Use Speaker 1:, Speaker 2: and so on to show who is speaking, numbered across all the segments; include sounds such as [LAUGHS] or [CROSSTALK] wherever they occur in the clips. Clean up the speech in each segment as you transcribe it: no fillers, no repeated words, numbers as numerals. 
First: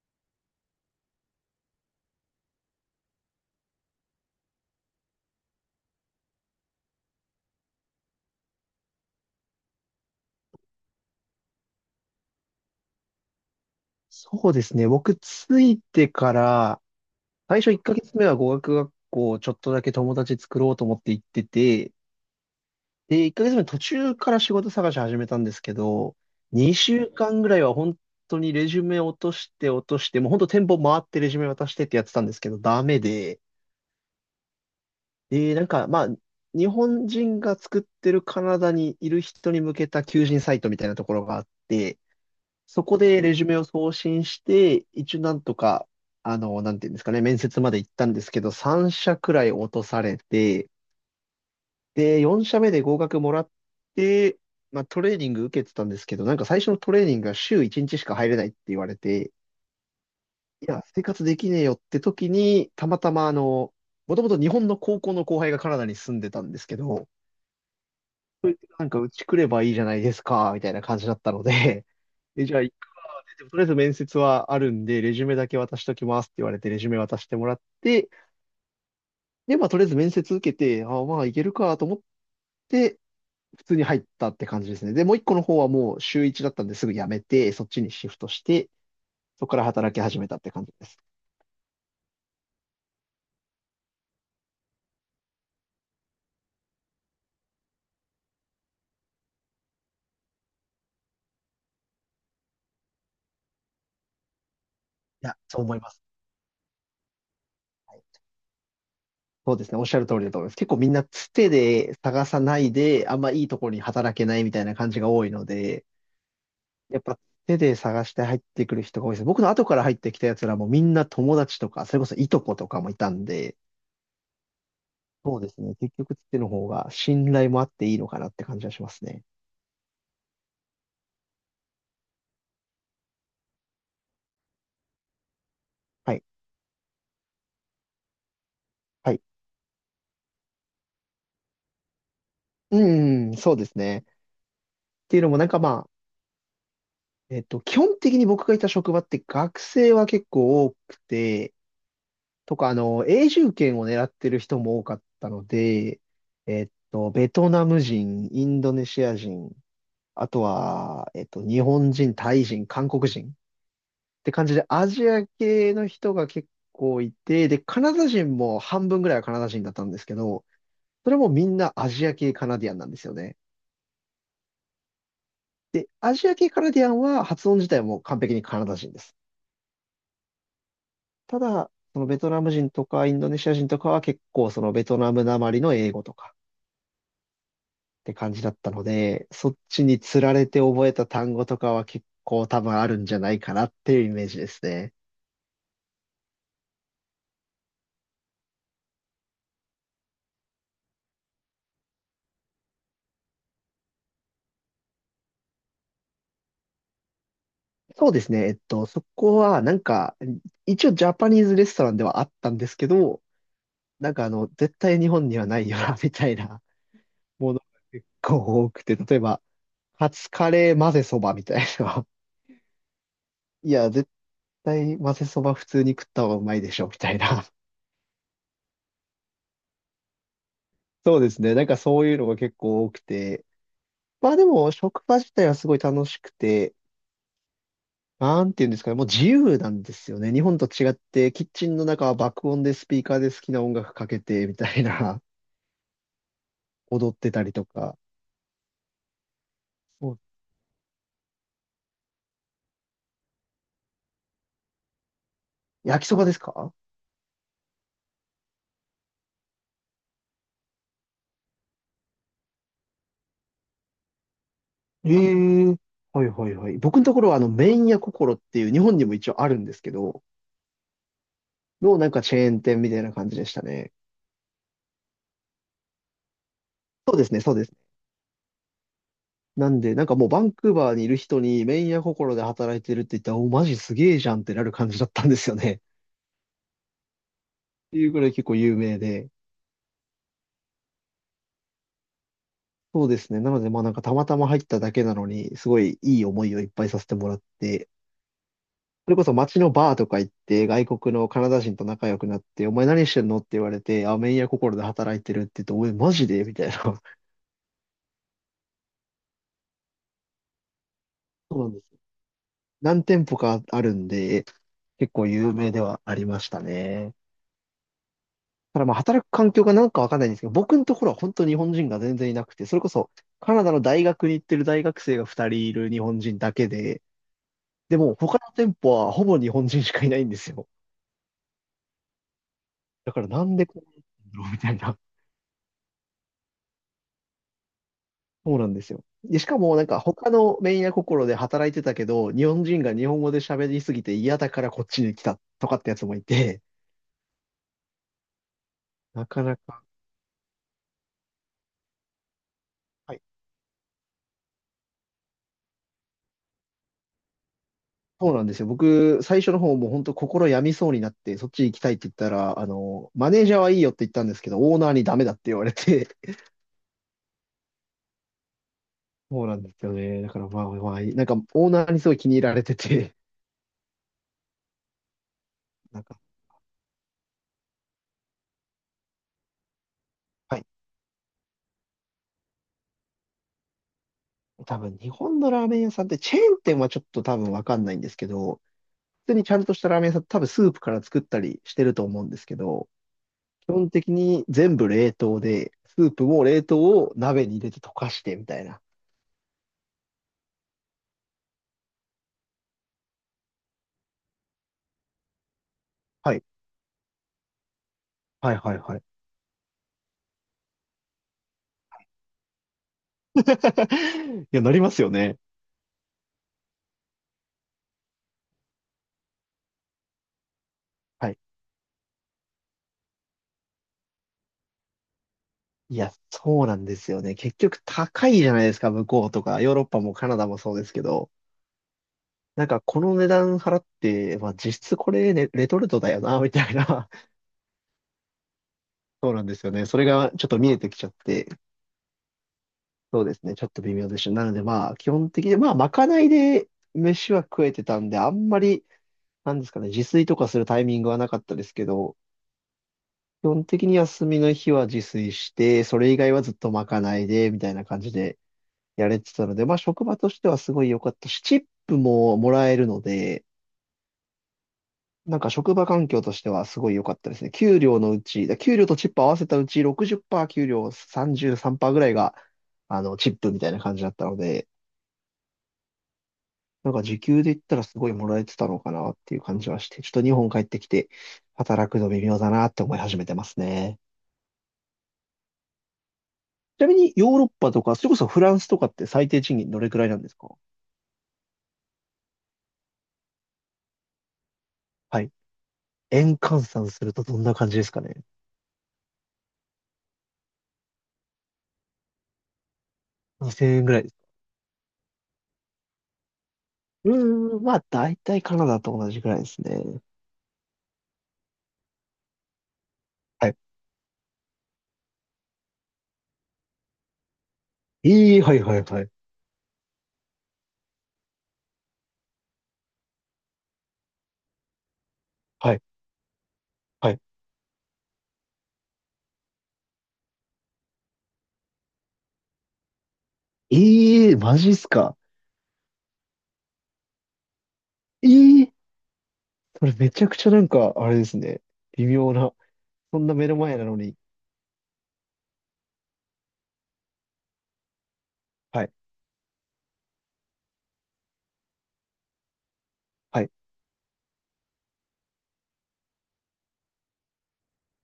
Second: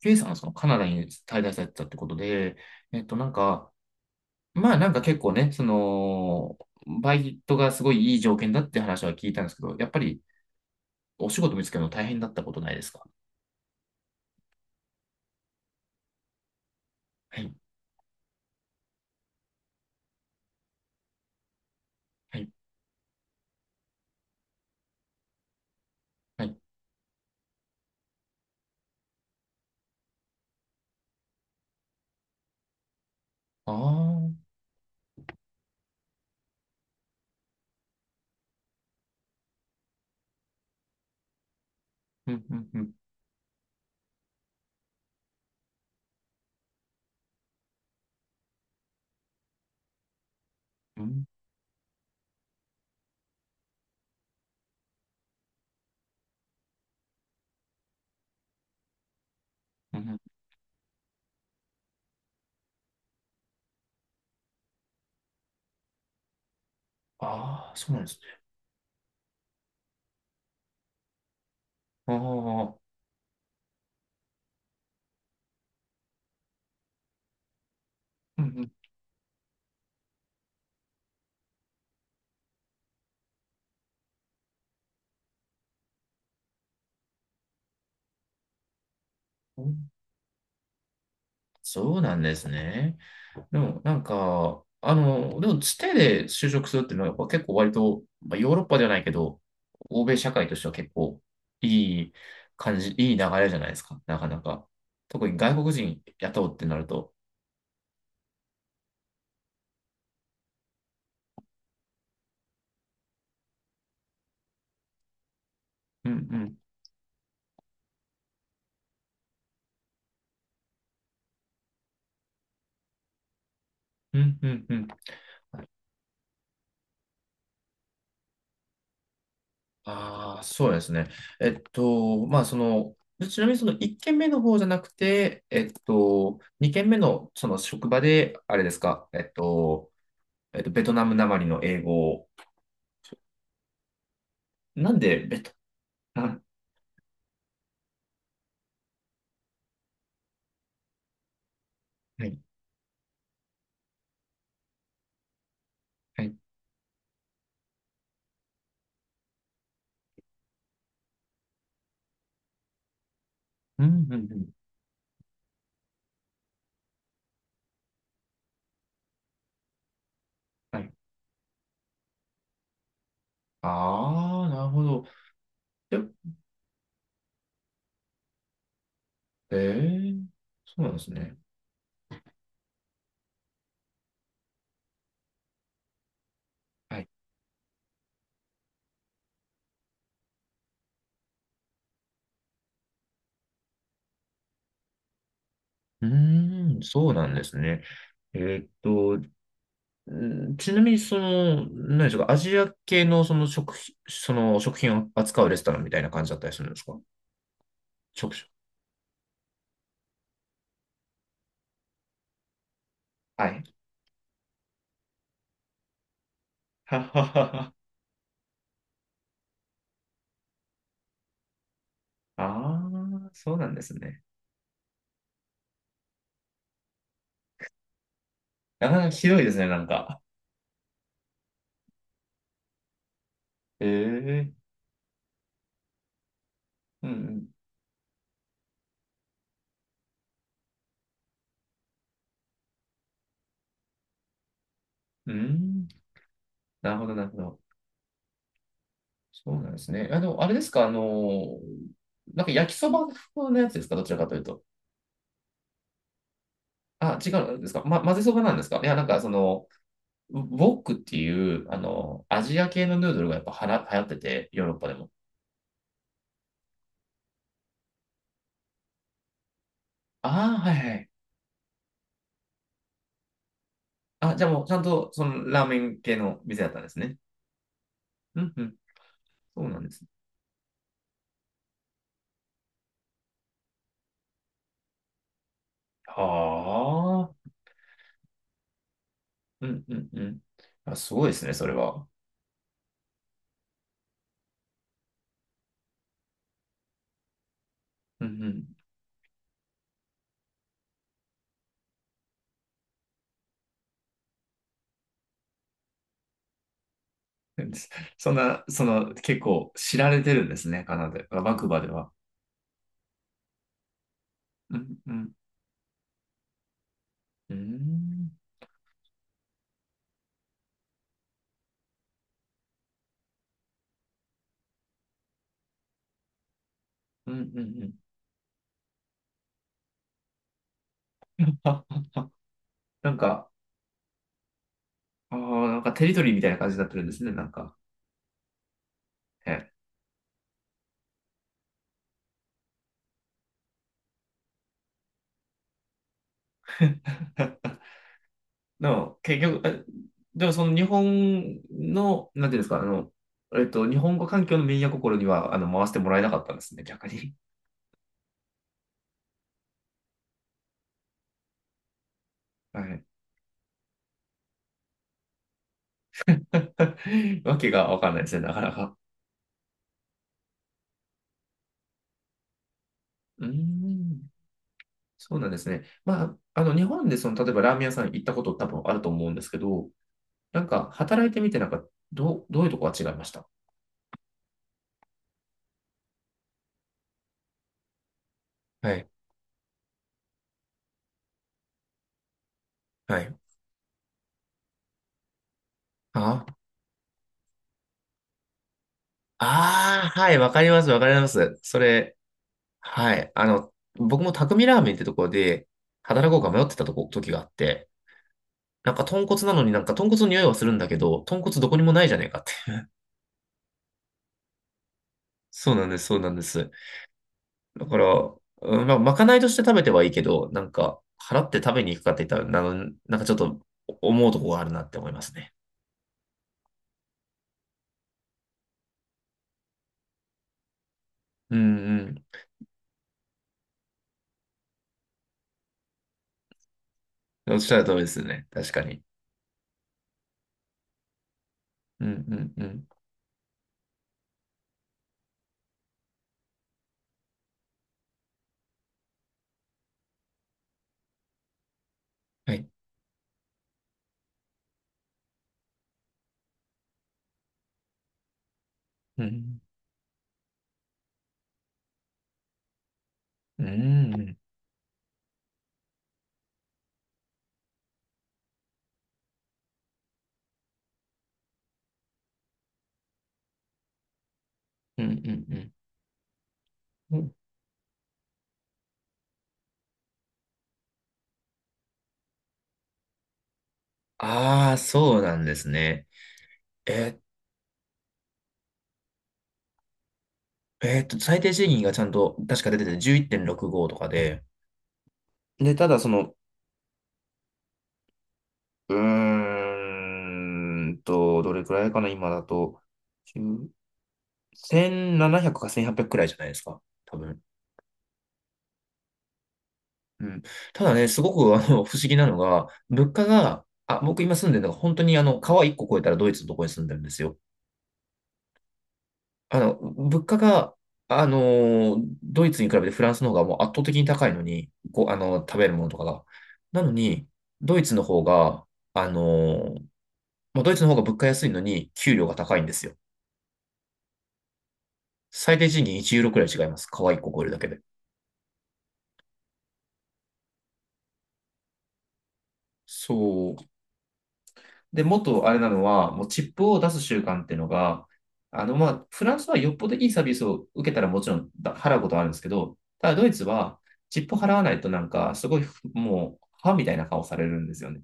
Speaker 1: K さんはそのカナダに滞在されてたってことで、なんか、まあなんか結構ね、その、バイトがすごいいい条件だって話は聞いたんですけど、やっぱりお仕事見つけるの大変だったことないですか？
Speaker 2: そうですね。僕、ついてから、
Speaker 1: はい、
Speaker 2: 最初1ヶ月目は語学学校、ちょっとだけ友達作ろうと思って行ってて、
Speaker 1: はい、
Speaker 2: で、1ヶ月目途中から仕事探し始めたんですけど、
Speaker 1: はい。
Speaker 2: 2週間ぐらいは本当にレジュメ落として落として、もう本当店舗回ってレジュメ渡してってやってたんですけど、ダメで、
Speaker 1: ああ、うん、
Speaker 2: で、なんか、まあ、日本人が作ってるカナダにいる人に向けた求人サイトみたいなところがあって、
Speaker 1: うん、う
Speaker 2: そ
Speaker 1: ん、
Speaker 2: こでレジュメを送信して、一応なんとか、なんていうんですかね、面接まで行ったんですけど、3社くらい落とされて、
Speaker 1: うん、
Speaker 2: で、4社目で合格もらって、まあトレーニング受けてたんですけど、なんか最初のトレーニングが週1日しか入れないって言われて、
Speaker 1: うん。
Speaker 2: いや、生活できねえよって時に、たまたまもともと日本の高校の後輩がカナダに住んでたんですけど、
Speaker 1: ああ、そうなんですね。
Speaker 2: なんかうち来ればいいじゃないですか、みたいな感じだったので、[LAUGHS]
Speaker 1: あ
Speaker 2: え、じゃあ
Speaker 1: あ、
Speaker 2: でもとりあえず面接はあるんで、レジュメだけ渡しときますって言われて、レジュメ渡してもらって、
Speaker 1: うん、うん。
Speaker 2: で、まあ、とりあえず面接受けて、いけるかと思って、普通に入ったって感じですね。で、もう一個の方はもう週一だったんですぐ辞めて、そっちにシフトして、そこか
Speaker 1: う
Speaker 2: ら
Speaker 1: ん、
Speaker 2: 働き始めたって感じです。
Speaker 1: そうなんですね。でも、なんか、あの、でも、つてで就職するっていうのは、やっぱ結構割と、まあ、ヨーロッパではないけど、欧米社会としては結構いい感じ、いい流れじゃないですか、なかなか。
Speaker 2: い
Speaker 1: 特
Speaker 2: や、
Speaker 1: に外
Speaker 2: そう
Speaker 1: 国
Speaker 2: 思いま
Speaker 1: 人
Speaker 2: す。
Speaker 1: 雇うってなると。
Speaker 2: はい。そうですね。おっしゃる通りだと思います。結構みんなつてで探さないで、あんまいいところに働けないみたいな感じが多いので、
Speaker 1: うんうん、
Speaker 2: やっぱ手で探して入ってくる人が多いです。僕の後から入ってきたやつらもみんな友達とか、それこそいとことかもいたんで、
Speaker 1: うん、うん、うん。
Speaker 2: そうですね。結局手の方が信頼もあっていいのかなって感じはしますね。
Speaker 1: ああ、そうですね。まあ、その、ちなみにその1件目の方じゃなくて、
Speaker 2: はい。
Speaker 1: 2件目のその職場で、あれですか、
Speaker 2: はい。
Speaker 1: ベトナムなまりの英語を、
Speaker 2: うん、そうですね。っ
Speaker 1: なん
Speaker 2: て
Speaker 1: で
Speaker 2: いうのも
Speaker 1: ベ
Speaker 2: なん
Speaker 1: ト、
Speaker 2: かまあ、
Speaker 1: あ、
Speaker 2: 基本的に僕がいた職場って学生は結構多くて、
Speaker 1: はい。
Speaker 2: とか、永住権を狙ってる人も多かったので、
Speaker 1: はい。
Speaker 2: ベトナム人、インドネシア人、あとは、日本人、タイ人、韓国人。っ
Speaker 1: うん、うん、う
Speaker 2: て感
Speaker 1: ん。
Speaker 2: じで、アジア系の人が結構いて、で、カナダ人も半分ぐらいはカナダ人だったんですけど、
Speaker 1: はい。
Speaker 2: それもみんなアジア系カナディアンなんですよね。
Speaker 1: ああ、なるほど。
Speaker 2: で、
Speaker 1: で、
Speaker 2: アジア系カナディアンは発音自体も完璧にカナダ人です。
Speaker 1: ええー、そうなんですね。
Speaker 2: ただ、そのベトナム人とかインドネシア人とかは結構そのベトナムなまりの英語とか
Speaker 1: はい。
Speaker 2: って感じだったので、そっちにつられて覚えた単語とかは結構多分あるんじゃないかなっていうイメージですね。
Speaker 1: うーん、そうなんですね。えーっと、うん、ちなみに、その、何でしょうか、アジア系のその食品、その食品を扱うレストランみたいな感じだったりするんですか？
Speaker 2: そうで
Speaker 1: 食
Speaker 2: すね。
Speaker 1: 種。
Speaker 2: そこは、なんか、一応ジャパニーズレストランではあったんですけど、
Speaker 1: はい。
Speaker 2: なんか絶対日本にはないよな、[LAUGHS] みたいな
Speaker 1: [LAUGHS] ははは
Speaker 2: ものが
Speaker 1: は。
Speaker 2: 結構多くて、例えば、カツカレー混ぜそばみたいな。
Speaker 1: ああ、そう
Speaker 2: [LAUGHS]
Speaker 1: な
Speaker 2: い
Speaker 1: んで
Speaker 2: や、
Speaker 1: す
Speaker 2: 絶
Speaker 1: ね。
Speaker 2: 対混ぜそば普通に食った方がうまいでしょ、みたいな。
Speaker 1: なかなかひどいですね、なんか。
Speaker 2: [LAUGHS] そうですね。なんかそういうのが結構多くて。
Speaker 1: え
Speaker 2: まあで
Speaker 1: えー、
Speaker 2: も、職場自体はすごい楽しくて、
Speaker 1: うん、
Speaker 2: なんていうんですかね、もう自由なんですよね。日本と違って、キッチンの中は爆音でスピーカーで好きな音楽かけて、みたいな。
Speaker 1: うん。うーん、なるほ
Speaker 2: 踊
Speaker 1: ど、
Speaker 2: っ
Speaker 1: なる
Speaker 2: て
Speaker 1: ほ
Speaker 2: たり
Speaker 1: ど。
Speaker 2: とか。
Speaker 1: そうなんです
Speaker 2: う
Speaker 1: ね。あ
Speaker 2: ん、
Speaker 1: の、あれですか、あの、なんか焼きそば風のやつですか、どちらかというと。
Speaker 2: 焼きそばですか？
Speaker 1: あ、違うんですか、ま、混ぜそばなんですか。いや、なんかその、ウウォックっていう、あの、アジア系のヌードルがやっぱはら流行ってて、ヨーロッパでも。
Speaker 2: ええ、はいはいはい。僕のところは麺屋心っていう日本にも一応あるんですけど、
Speaker 1: ああ、はいはい。
Speaker 2: のなんかチェーン店みたいな感じでしたね。
Speaker 1: あ、じゃあもうちゃんと、その、ラーメン系の店だったんです
Speaker 2: そ
Speaker 1: ね。
Speaker 2: うですね、そうですね。
Speaker 1: うんうん。そ
Speaker 2: な
Speaker 1: うな
Speaker 2: ん
Speaker 1: んで
Speaker 2: で、
Speaker 1: す
Speaker 2: なん
Speaker 1: ね。
Speaker 2: かもうバンクーバーにいる人に麺屋心で働いてるって言ったら、お、マジすげえじゃんってなる感じだったんですよね。
Speaker 1: はあ。
Speaker 2: [LAUGHS] っていうぐらい結構有名で。
Speaker 1: うんうんうん。あ、すごいですね、それは。
Speaker 2: そうですね。なので、まあなんかたまたま入っただけなのに、すごいいい思いをいっぱいさせてもらって、
Speaker 1: うん
Speaker 2: それこそ街のバーとか行って、外国のカナダ人と仲良くなって、お前何してんのって言われて、あ、麺屋心で働いてるって言って、おい、マジでみたいな。[LAUGHS]
Speaker 1: うん。[LAUGHS] そんな、その、結構知られてるんですね、カナダ、バン
Speaker 2: そ
Speaker 1: クー
Speaker 2: うな
Speaker 1: バ
Speaker 2: んで
Speaker 1: ー
Speaker 2: す。
Speaker 1: では。
Speaker 2: 何店舗かあるんで、
Speaker 1: うんう
Speaker 2: 結構
Speaker 1: ん、
Speaker 2: 有名ではありましたね。
Speaker 1: うーん。
Speaker 2: ただまあ、働く環境がなんかわかんないんですけど、僕のところは本当日本人が全然いなくて、それこそカナダの大学に行ってる大学生が2人いる日本人だけで、
Speaker 1: うんうんうん。
Speaker 2: でも他の店舗はほぼ日本人しかいないんですよ。
Speaker 1: あ、な
Speaker 2: だ
Speaker 1: ん
Speaker 2: からな
Speaker 1: か、
Speaker 2: んでこうなってんだろうみたいな。
Speaker 1: なんかテリトリーみたいな感じになってるんですね、なんか。
Speaker 2: そうなんですよ。で、しか
Speaker 1: え
Speaker 2: もなんか他のメンヤ心で働いてたけど、日本人が日本語で喋りすぎて嫌だからこっちに来たとかってやつもいて、
Speaker 1: え。 [LAUGHS] でも、
Speaker 2: な
Speaker 1: 結
Speaker 2: かな
Speaker 1: 局、
Speaker 2: か。
Speaker 1: でもその日本の、なんていうんですか、あの、
Speaker 2: はい、
Speaker 1: 日本語環境のミー心には、あの、回してもらえなかったんですね、逆に。
Speaker 2: そうなんですよ。僕、最初の方も本当心病みそうになって、そっち行きたいって言ったら、
Speaker 1: はい。
Speaker 2: マネージャーはいいよって言ったんですけど、オーナーにダメだって言われて、
Speaker 1: [LAUGHS] わけがわかんないですね、なかなか。
Speaker 2: [LAUGHS] そうなんですよね。だからまあまあ、なんかオーナーにすごい気に入られてて、
Speaker 1: うーん、そうなんですね。
Speaker 2: なんか、
Speaker 1: まあ、あの、日本でその、例えばラーメン屋さん行ったこと多分あると思うんですけど、
Speaker 2: は
Speaker 1: な
Speaker 2: い。
Speaker 1: んか、働いてみて、なんか、どういうとこが違いました？
Speaker 2: 多分日本のラーメン屋さんってチェーン店はちょっと多分わかんないんですけど、
Speaker 1: はい。
Speaker 2: 普通にちゃんとしたラーメン屋さん、多分スープから作ったりしてると思うんですけど、
Speaker 1: はい。
Speaker 2: 基本的に全部冷凍で、スープも
Speaker 1: あ
Speaker 2: 冷凍を鍋に入れて溶かしてみたいな。
Speaker 1: ああ、はい、わかります、わかります。それ、はい。あの、僕も匠ラーメンってとこで、働
Speaker 2: は
Speaker 1: こう
Speaker 2: い。
Speaker 1: か迷ってた時があって、
Speaker 2: はいはい
Speaker 1: なん
Speaker 2: はい。
Speaker 1: か豚骨なのになんか豚骨の匂いはするんだけど、豚骨どこにもないじゃねえかって。[LAUGHS]
Speaker 2: [LAUGHS] いや、なりますよね。
Speaker 1: そうなんです、そうなんです。だから、うん、まあ、まかないとして食べてはいいけど、なんか、
Speaker 2: はい。
Speaker 1: 払って食べに行くかって言ったら、なんかちょっと思うとこがあるなって思いますね。
Speaker 2: いや、そうなんですよね。結局高いじゃないですか、向こうとか、ヨーロッパもカナダもそうですけど。
Speaker 1: うん
Speaker 2: なんか、この値段払って、まあ、実質これ、ね、レトルトだよな、みたいな。[LAUGHS]
Speaker 1: うん。おっしゃる通りですね。確かに。
Speaker 2: そうなんですよね。それがちょっと見えてきちゃって、
Speaker 1: うんうんうん。
Speaker 2: そうですね。ちょっと微妙でした。なのでまあ、基本的に、まあ、まかないで飯は食えてたんで、あんまり、なんですかね、自炊とかするタイミングはなかったですけど、
Speaker 1: はい。
Speaker 2: 基本的に休みの日は自炊して、それ以外はずっとまかないで、みたいな感じでやれ
Speaker 1: う
Speaker 2: てたの
Speaker 1: ん。
Speaker 2: で、まあ、職場としてはすごい良かったし、チップももらえるので、
Speaker 1: うんうんうん。
Speaker 2: なんか職場環境としてはすごい良かったですね。給料のうち、給料とチップ合わせたうち60%、給料33%ぐらいが、チップみたいな感じだったので、
Speaker 1: うんうんうん。
Speaker 2: なんか時給で言ったらすごいもらえてたのかなっていう感じはして、ちょっと日本帰ってきて働くの微妙だなって思い始めてますね。
Speaker 1: ああ、そうなんですね。
Speaker 2: ちなみに
Speaker 1: え
Speaker 2: ヨーロッパとか、それこそフランスとかって最低賃金どれくらいなんですか？
Speaker 1: 最低賃金がちゃんと確か出てて11.65とかで、
Speaker 2: はい。
Speaker 1: で、ただその、
Speaker 2: 円換算するとどんな感じですかね？
Speaker 1: うーどれくらいかな、今だと、10
Speaker 2: 2000 円ぐらいです？
Speaker 1: 1,700か1,800くくらいじゃないですか、
Speaker 2: う
Speaker 1: 多分。
Speaker 2: ーん、まあ大体カナダと同じくらいですね。
Speaker 1: うん。ただね、すごくあの不思議なのが、物価
Speaker 2: はい。
Speaker 1: が、あ、僕今住んでるのが本当にあの、川1個越えたらドイツのとこに住んでるんですよ。
Speaker 2: ええ、はいはいはい。
Speaker 1: あの、物価が、あのドイツに比べてフランスの方がもう圧倒的に高いのに、こう、あの、食べる
Speaker 2: はい。
Speaker 1: ものとかが。なの
Speaker 2: はい。
Speaker 1: に、ドイツの方が、あのドイツの方が物価安いのに、給料が高いんですよ。
Speaker 2: ええ、マジっすか。
Speaker 1: 最低賃金1ユーロくらい違います。可愛い子超えるだけで。
Speaker 2: ええ、それめちゃくちゃなんか、あれですね。微妙な。そんな目
Speaker 1: そ
Speaker 2: の
Speaker 1: う。
Speaker 2: 前なのに。
Speaker 1: で、もっとあれなのは、もうチップを出す習慣っていうのが、あの、
Speaker 2: は
Speaker 1: ま
Speaker 2: い。
Speaker 1: あ、フランスはよっぽどいいサービスを受けたらもちろんだ払うことはあるんですけど、ただドイ
Speaker 2: は
Speaker 1: ツ
Speaker 2: い。
Speaker 1: はチップ払わないとなんか、すごいもう、歯みたいな顔されるんですよね。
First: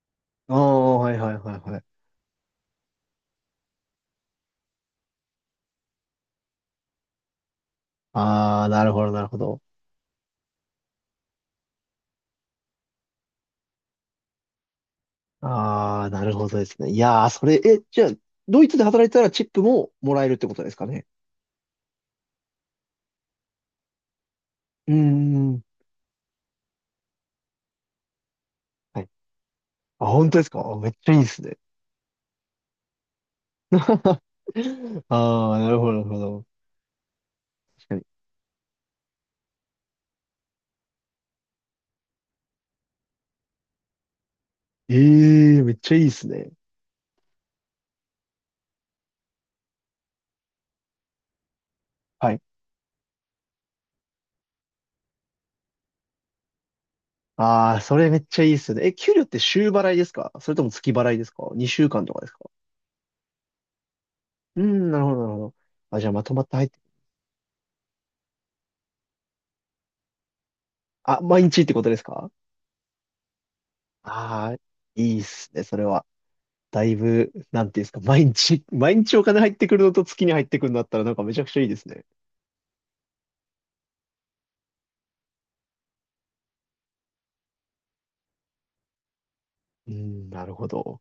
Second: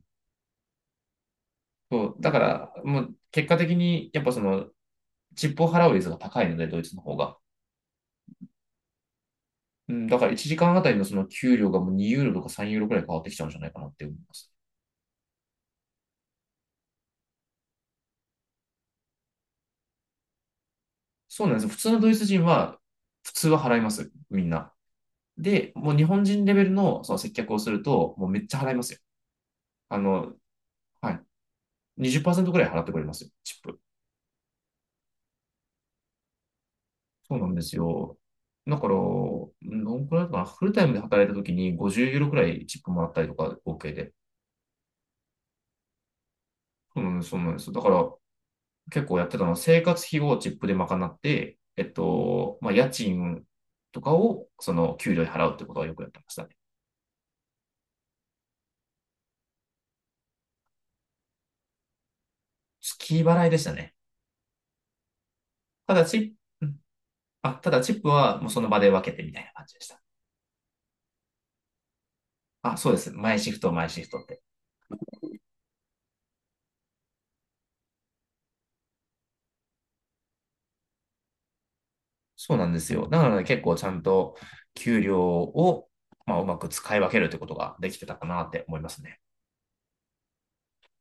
Speaker 2: ああ、はいはいはいはい。
Speaker 1: そう、だから、もう結果的に、やっぱその、チップを払う率が高いので、ドイツの方が。
Speaker 2: ああ、なるほどなるほど。
Speaker 1: うん、だから1時間あたりのその給料がもう2ユーロとか3ユーロくらい変わってきちゃうんじゃないかなって思います。
Speaker 2: ああ、なるほどですね。いやー、それ、え、じゃあ、ドイツで働いてたらチップももらえるってことですかね。
Speaker 1: そうなんですよ。普通のドイツ人は、普通は払います。みんな。
Speaker 2: うーん。
Speaker 1: で、もう日本人レベルのその接客をすると、もうめっちゃ払いますよ。
Speaker 2: はい。
Speaker 1: あ
Speaker 2: あ、本
Speaker 1: の、
Speaker 2: 当ですかあ、めっち
Speaker 1: は
Speaker 2: ゃいい
Speaker 1: い。
Speaker 2: ですね。
Speaker 1: 20%ぐらい払ってくれますよ、チップ。
Speaker 2: [LAUGHS] ああ、なるほどなるほど。
Speaker 1: そうなんです
Speaker 2: 確かに。
Speaker 1: よ。だから、どんくらいかな、フルタイムで働いたときに50ユーロくらいチップもらったりとか、合計で。
Speaker 2: ええ、めっちゃいいですね。
Speaker 1: そうなんです、そうなんです。だから、結構やってたのは、生活費をチップで賄って、
Speaker 2: はい。
Speaker 1: まあ、家賃とかを、その、給料で払うってことはよくやってましたね。
Speaker 2: ああ、それめっちゃいいですね。え、給料って週払いですか、それとも月払いですか？ 2 週間とかですか？
Speaker 1: 月払いでしたね。
Speaker 2: うーん、なるほどなるほど。
Speaker 1: た
Speaker 2: あ、
Speaker 1: だ
Speaker 2: じゃあまとまって入っ
Speaker 1: プ、
Speaker 2: て、
Speaker 1: チップはもうその場で分けてみたいな感じでした。
Speaker 2: あ、毎日ってことですか？
Speaker 1: あ、そうです。毎シフト、毎シフトって。
Speaker 2: ああー、いいっすね、それは。だいぶ、なんていうんですか、毎日、毎日お金入ってくるのと月に入ってくるんだったらなんかめちゃくちゃいいですね。
Speaker 1: そうなんですよ。だからね、結構ちゃんと給料を、まあ、うまく使い分けるってことができてたかなって思いますね。
Speaker 2: うん、なるほど。